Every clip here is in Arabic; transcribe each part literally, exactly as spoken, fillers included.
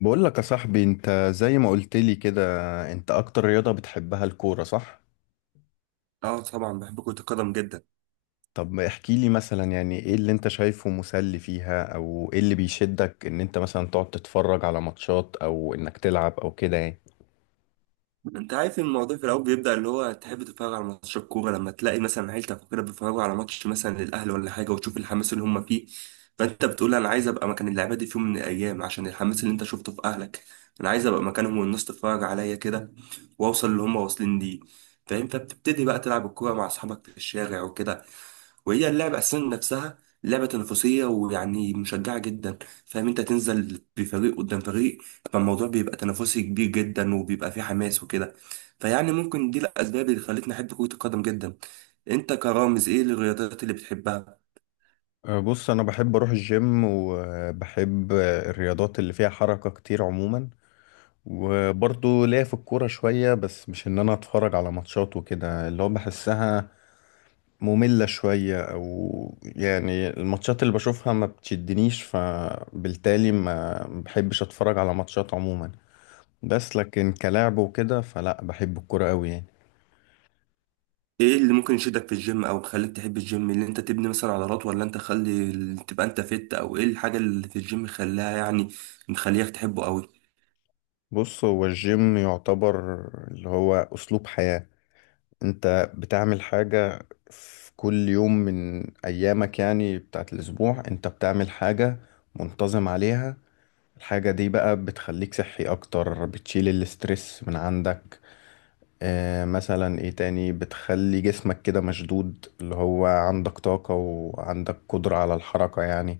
بقول لك يا صاحبي، انت زي ما قلت لي كده، انت اكتر رياضة بتحبها الكورة صح؟ اه، طبعا بحب كرة القدم جدا. طب احكي لي مثلا يعني ايه اللي انت شايفه مسلي فيها، او ايه اللي بيشدك ان انت مثلا تقعد تتفرج على ماتشات او انك تلعب او كده يعني. انت عارف ان الموضوع في الاول بيبدأ، اللي هو تحب تتفرج على ماتش الكورة لما تلاقي مثلا عيلتك وكده بيتفرجوا على ماتش مثلا للاهلي ولا حاجة، وتشوف الحماس اللي هم فيه. فانت بتقول انا عايز ابقى مكان اللعيبة دي في يوم من الايام عشان الحماس اللي انت شفته في اهلك. انا عايز ابقى مكانهم والناس تتفرج عليا كده، واوصل اللي هم واصلين ليه. فانت بتبتدي بقى تلعب الكورة مع اصحابك في الشارع وكده، وهي اللعبة أساسا نفسها لعبة تنافسية، ويعني مشجعة جدا. فاهم؟ أنت تنزل بفريق قدام فريق، فالموضوع بيبقى تنافسي كبير جدا وبيبقى فيه حماس وكده. فيعني ممكن دي الأسباب اللي خلتني أحب كرة القدم جدا. أنت كرامز، إيه الرياضات اللي بتحبها؟ أه، بص انا بحب اروح الجيم، وبحب الرياضات اللي فيها حركة كتير عموما. وبرضه ليا في الكورة شوية، بس مش ان انا اتفرج على ماتشات وكده، اللي هو بحسها مملة شوية أو يعني الماتشات اللي بشوفها ما بتشدنيش، فبالتالي ما بحبش أتفرج على ماتشات عموما. بس لكن كلاعب وكده فلا، بحب الكرة أوي يعني. إيه اللي ممكن يشدك في الجيم أو يخليك تحب الجيم؟ اللي أنت تبني مثلا عضلات، ولا أنت خلي تبقى أنت فت، أو إيه الحاجة اللي في الجيم خلاها يعني مخليك تحبه أوي؟ بص هو الجيم يعتبر اللي هو أسلوب حياة. أنت بتعمل حاجة في كل يوم من أيامك، يعني بتاعت الأسبوع أنت بتعمل حاجة منتظم عليها. الحاجة دي بقى بتخليك صحي أكتر، بتشيل الاسترس من عندك. آه مثلا ايه تاني، بتخلي جسمك كده مشدود، اللي هو عندك طاقة وعندك قدرة على الحركة يعني.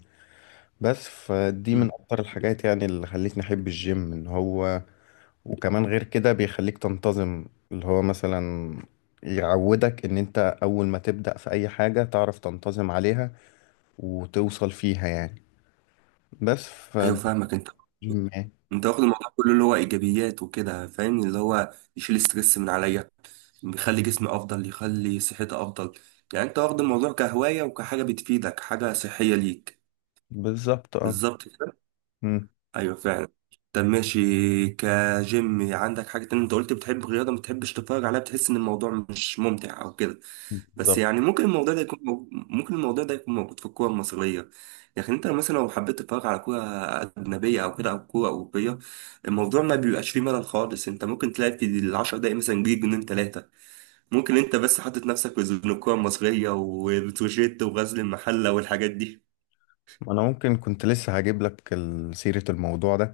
بس فدي مم. من اكتر الحاجات يعني اللي خلتني احب الجيم ان هو وكمان غير كده بيخليك تنتظم. اللي هو مثلا يعودك ان انت اول ما تبدأ في اي حاجة تعرف تنتظم عليها، وتوصل فيها يعني. بس أيوه، فده فاهمك أنت. الجيم يعني. انت واخد الموضوع كله اللي هو ايجابيات وكده، فاهم؟ اللي هو يشيل ستريس من عليا، يخلي جسمي افضل، يخلي صحتي افضل. يعني انت واخد الموضوع كهواية وكحاجة بتفيدك، حاجة صحية ليك. بالظبط اه. بالظبط. مم. ايوه فعلا. طب ماشي، كجيم عندك حاجة تانية. انت قلت بتحب الرياضة ما بتحبش تتفرج عليها، بتحس ان الموضوع مش ممتع او كده. بس بالظبط. يعني ممكن الموضوع ده يكون موجود، ممكن الموضوع ده يكون موجود في الكورة المصرية. لكن انت مثلا لو حبيت تتفرج على كورة أجنبية أو كده، أو كورة أوروبية، الموضوع ما بيبقاش فيه ملل خالص. انت ممكن تلاقي في العشر دقايق مثلا جيل جنين تلاتة. ممكن انت بس حاطط نفسك في زون الكورة المصرية وبتروجيت وغزل المحلة والحاجات دي. انا ممكن كنت لسه هجيب لك ال- سيرة الموضوع ده.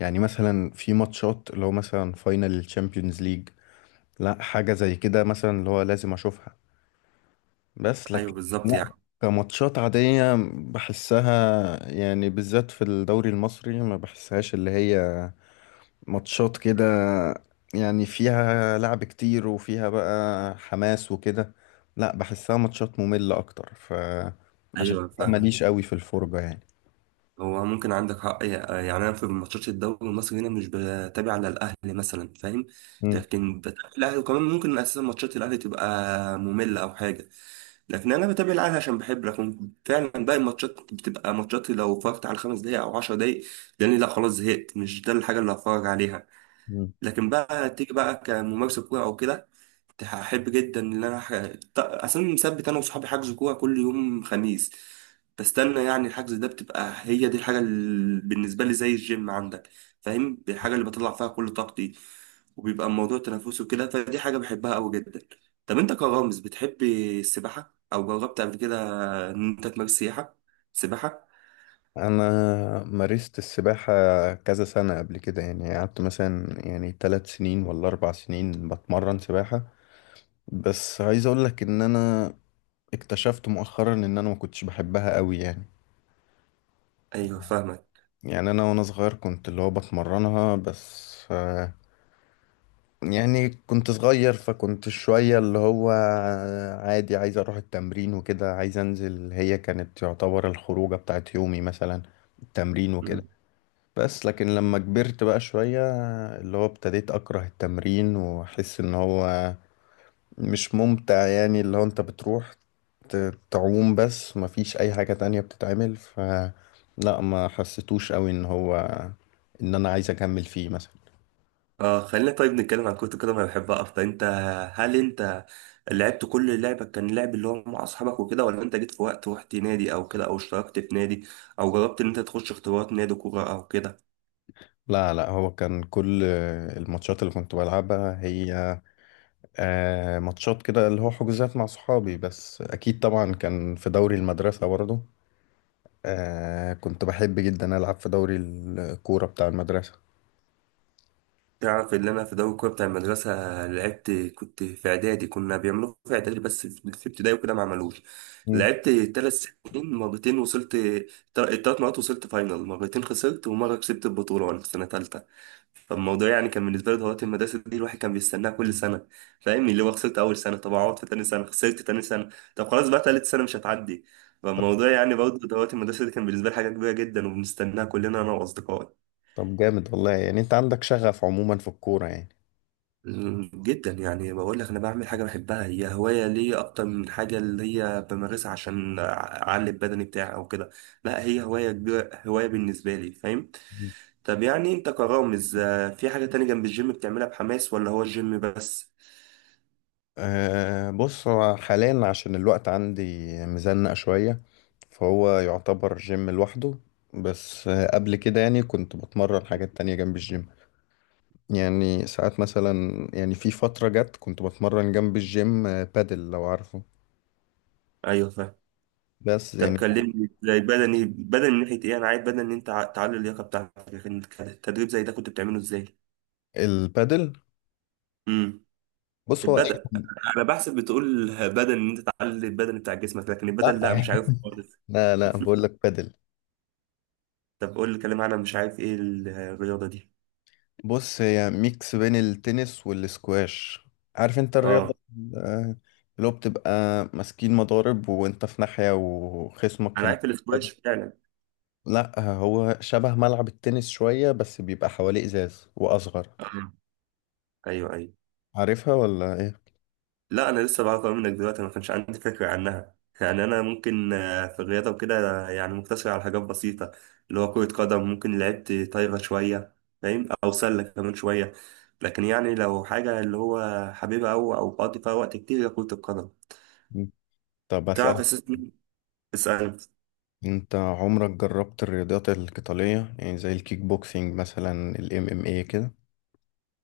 يعني مثلا في ماتشات اللي هو مثلا فاينل الشامبيونز ليج، لا حاجة زي كده مثلا اللي هو لازم اشوفها. بس ايوه لكن بالظبط يعني. لا، كماتشات عادية بحسها، يعني بالذات في الدوري المصري ما بحسهاش اللي هي ماتشات كده يعني فيها لعب كتير وفيها بقى حماس وكده. لا بحسها ماتشات مملة اكتر، ف عشان ايوه كده فاهم. ماليش قوي في الفرجة يعني. هو ممكن عندك حق يعني. انا في ماتشات الدوري المصري هنا مش بتابع على الاهلي مثلا، فاهم؟ مم. لكن بتابع الاهلي، وكمان ممكن اساسا ماتشات الاهلي تبقى ممله او حاجه، لكن انا بتابع الاهلي عشان بحب. لكن فعلا باقي الماتشات بتبقى ماتشات لو اتفرجت على خمس دقايق او عشر دقايق، لاني لا خلاص زهقت، مش ده الحاجه اللي هتفرج عليها. مم. لكن بقى تيجي بقى كممارسه كوره او كده، هحب جدا ان انا ح... ط- اصلا مثبت انا وصحابي حجز كوره كل يوم خميس. بستنى يعني الحجز ده، بتبقى هي دي الحاجه اللي بالنسبه لي زي الجيم عندك، فاهم؟ الحاجه اللي بطلع فيها كل طاقتي، وبيبقى الموضوع تنافسي وكده، فدي حاجه بحبها قوي جدا. طب انت كرامز، بتحب السباحه او جربت قبل كده ان انت تمارس سياحه سباحه؟ انا مارست السباحة كذا سنة قبل كده، يعني قعدت مثلا يعني ثلاث سنين ولا اربع سنين بتمرن سباحة. بس عايز اقول لك ان انا اكتشفت مؤخرا ان انا ما كنتش بحبها قوي يعني. ايوه فاهمك. يعني انا وانا صغير كنت اللي هو بتمرنها، بس آه، يعني كنت صغير فكنت شوية اللي هو عادي، عايز اروح التمرين وكده، عايز انزل، هي كانت تعتبر الخروجة بتاعت يومي مثلا التمرين وكده. بس لكن لما كبرت بقى شوية، اللي هو ابتديت أكره التمرين وأحس إن هو مش ممتع يعني، اللي هو أنت بتروح ت- تعوم بس مفيش أي حاجة تانية بتتعمل، ف لا ما حسيتوش قوي إن هو إن أنا عايز أكمل فيه مثلا. اه، خلينا طيب نتكلم عن كرة القدم، انا بحبها اكتر. انت هل انت لعبت كل لعبة، كان لعب اللي هو مع اصحابك وكده، ولا انت جيت في وقت رحت نادي او كده، او اشتركت في نادي، او جربت ان انت تخش اختبارات نادي كورة او كده؟ لا لا، هو كان كل الماتشات اللي كنت بلعبها هي آه، ماتشات كده اللي هو حجوزات مع صحابي، بس أكيد طبعا كان في دوري المدرسة برضه. آه كنت بحب جدا ألعب في دوري الكورة بتاع المدرسة. تعرف ان انا في دوري الكوره بتاع المدرسه لعبت؟ كنت في اعدادي، كنا بيعملوه في اعدادي بس، في في ابتدائي وكده ما عملوش. مم. لعبت ثلاث سنين، مرتين وصلت. الثلاث مرات وصلت فاينل، مرتين خسرت ومره كسبت البطوله وانا في سنه ثالثه. فالموضوع يعني كان بالنسبه لي دورات المدرسه دي، الواحد كان بيستناها كل سنه، فاهم؟ اللي هو خسرت اول سنه، طب اقعد في تاني سنه، خسرت تاني سنه، طب خلاص بقى تالت سنه مش هتعدي. طب فالموضوع يعني برضه دورات المدرسه دي كان بالنسبه لي حاجه كبيره جدا، وبنستناها كلنا انا واصدقائي. طب جامد والله يعني، أنت عندك شغف عموما في الكورة يعني. جدا يعني، بقول لك انا بعمل حاجه بحبها، هي هوايه ليا اكتر من حاجه اللي هي بمارسها عشان اعلي البدني بتاعي او كده. لا، هي هوايه كبيرة- هوايه بالنسبه لي، فاهم؟ مم. طب يعني انت كرامز، آه، في حاجه تانية جنب الجيم بتعملها بحماس، ولا هو الجيم بس؟ آه بص هو حاليا عشان الوقت عندي مزنق شوية، فهو يعتبر جيم لوحده. بس آه قبل كده يعني كنت بتمرن حاجات تانية جنب الجيم، يعني ساعات مثلا يعني في فترة جت كنت بتمرن جنب الجيم آه، بادل لو عارفه. ايوه فاهم. بس طب يعني كلمني زي بدني بدني من ناحيه ايه؟ انا عايز بدني ان انت ع- تعلي اللياقه بتاعتك. انت التدريب زي ده كنت بتعمله ازاي؟ البادل امم بص هو البدن. أي. انا بحسب بتقول بدن، ان انت تعلي البدن بتاع جسمك، لكن لا البدن لا، مش عارف. لا لا، بقول لك بادل. طب قول لي كلمة عن، مش عارف ايه الرياضة دي. بص هي ميكس بين التنس والسكواش، عارف انت الرياضة اه. ال- اللي هو بتبقى ماسكين مضارب وانت في ناحية وخصمك في انا الناحية عارف الاسكواش التانية. فعلا. لا هو شبه ملعب التنس شوية، بس بيبقى حواليه ازاز واصغر. اه، ايوه ايوه. عارفها ولا ايه؟ لا، انا لسه بعرف أوي منك دلوقتي، ما كانش عندي فكرة عنها. يعني انا ممكن آه، في الرياضة وكده آه، يعني مقتصر على حاجات بسيطة، اللي هو كرة قدم، ممكن لعبت طايرة شوية، فاهم، او سلة كمان شوية. لكن يعني لو حاجة اللي هو حبيبها او او بقضي فيها وقت كتير، هي كرة القدم. مم. طب تعرف اسألك، اساسا، اسأل. انت عمرك جربت الرياضات القتالية، يعني زي الكيك بوكسينج مثلا، الام ام اي كده؟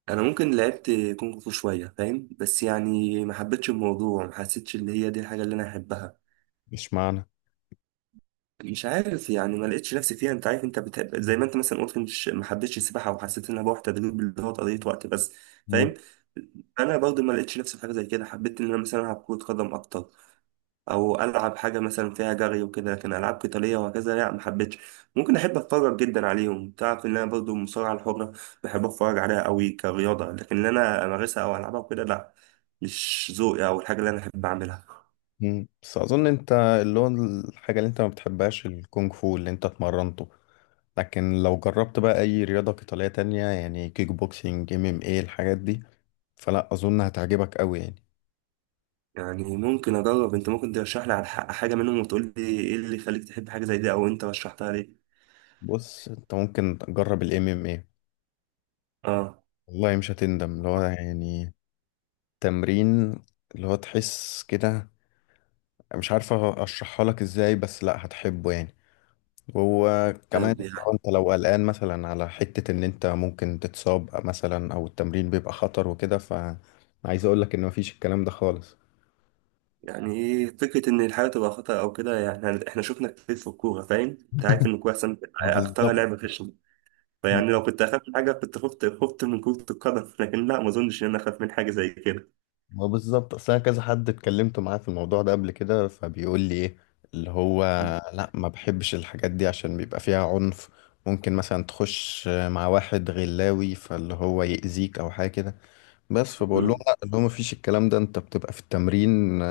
انا ممكن لعبت كونغ فو شويه، فاهم؟ بس يعني ما حبيتش الموضوع، ما حسيتش ان هي دي الحاجه اللي انا احبها. مش معنى. مش عارف يعني، ما لقيتش نفسي فيها. انت عارف، انت بتحب زي ما انت مثلا قلت، مش ما حبيتش السباحه وحسيت انها بروح تدريب اللي هو قضيه وقت بس، فاهم؟ انا برضو ما لقيتش نفسي في حاجه زي كده. حبيت ان انا مثلا العب كره قدم اكتر، او العب حاجه مثلا فيها جري وكده، لكن العاب قتاليه وهكذا لا، ما حبيتش. ممكن احب اتفرج جدا عليهم، تعرف ان انا برضو المصارعه الحره بحب اتفرج عليها قوي كرياضه، لكن ان انا امارسها او العبها وكده لا، مش ذوقي او الحاجه اللي انا احب اعملها. مم. بس اظن انت اللي هو الحاجه اللي انت ما بتحبهاش الكونغ فو اللي انت اتمرنته، لكن لو جربت بقى اي رياضه قتاليه تانية يعني كيك بوكسينج، ام ام ايه، الحاجات دي، فلا اظن هتعجبك قوي يعني. يعني ممكن اجرب. انت ممكن ترشح لي على ح- حاجه منهم، وتقول لي ايه اللي يخليك تحب حاجه زي دي، او انت رشحتها ليه؟ بص انت ممكن تجرب الام ام ايه، اه. والله مش هتندم، اللي هو يعني تمرين اللي هو تحس كده، مش عارفه اشرحها لك ازاي، بس لا هتحبه يعني. وكمان طب يعني، لو انت لو قلقان مثلا على حتة ان انت ممكن تتصاب مثلا او التمرين بيبقى خطر وكده، فعايز اقول لك ان مفيش الكلام ده خالص. يعني ايه فكرة إن الحياة تبقى خطر أو كده؟ يعني إحنا شفنا كتير في الكورة فاهم؟ أنت عارف إن الكورة أحسن ما أكترها بالظبط. لعبة في، فيعني لو كنت اخاف من حاجه كنت خفت خفت من كرة القدم، لكن لا، ما اظنش ان انا اخاف من حاجه زي كده. ما بالظبط، اصل انا كذا حد اتكلمت معاه في الموضوع ده قبل كده، فبيقول لي ايه اللي هو لا ما بحبش الحاجات دي عشان بيبقى فيها عنف، ممكن مثلا تخش مع واحد غلاوي فاللي هو يأذيك او حاجة كده. بس فبقول لهم مم. لا، اللي هو ما فيش الكلام ده، انت بتبقى في التمرين،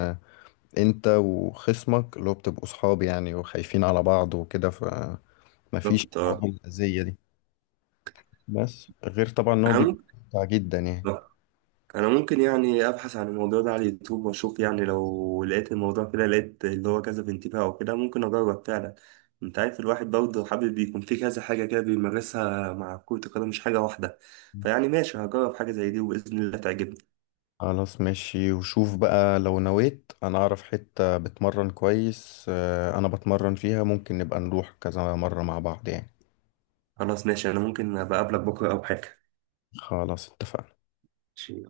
انت وخصمك اللي هو بتبقوا صحاب يعني وخايفين على بعض وكده، فمفيش بالظبط الحوارات اه. الأذية دي. بس غير طبعا ان هو انا بيبقى ممكن ممتع جدا يعني. آه. انا ممكن يعني ابحث عن الموضوع ده على اليوتيوب واشوف، يعني لو لقيت الموضوع كده لقيت اللي هو كذا بانتباه او كده ممكن اجرب فعلا. انت عارف الواحد برضه حابب يكون في كذا حاجه كده بيمارسها مع كرة القدم، مش حاجه واحده. فيعني ماشي، هجرب حاجه زي دي وباذن الله تعجبني. خلاص ماشي، وشوف بقى لو نويت، انا اعرف حتة بتمرن كويس، آه، انا بتمرن فيها، ممكن نبقى نروح كذا مرة مع بعض يعني. خلاص ماشي، انا ممكن ابقى اقابلك بكره او حاجه. خلاص اتفقنا. ماشي.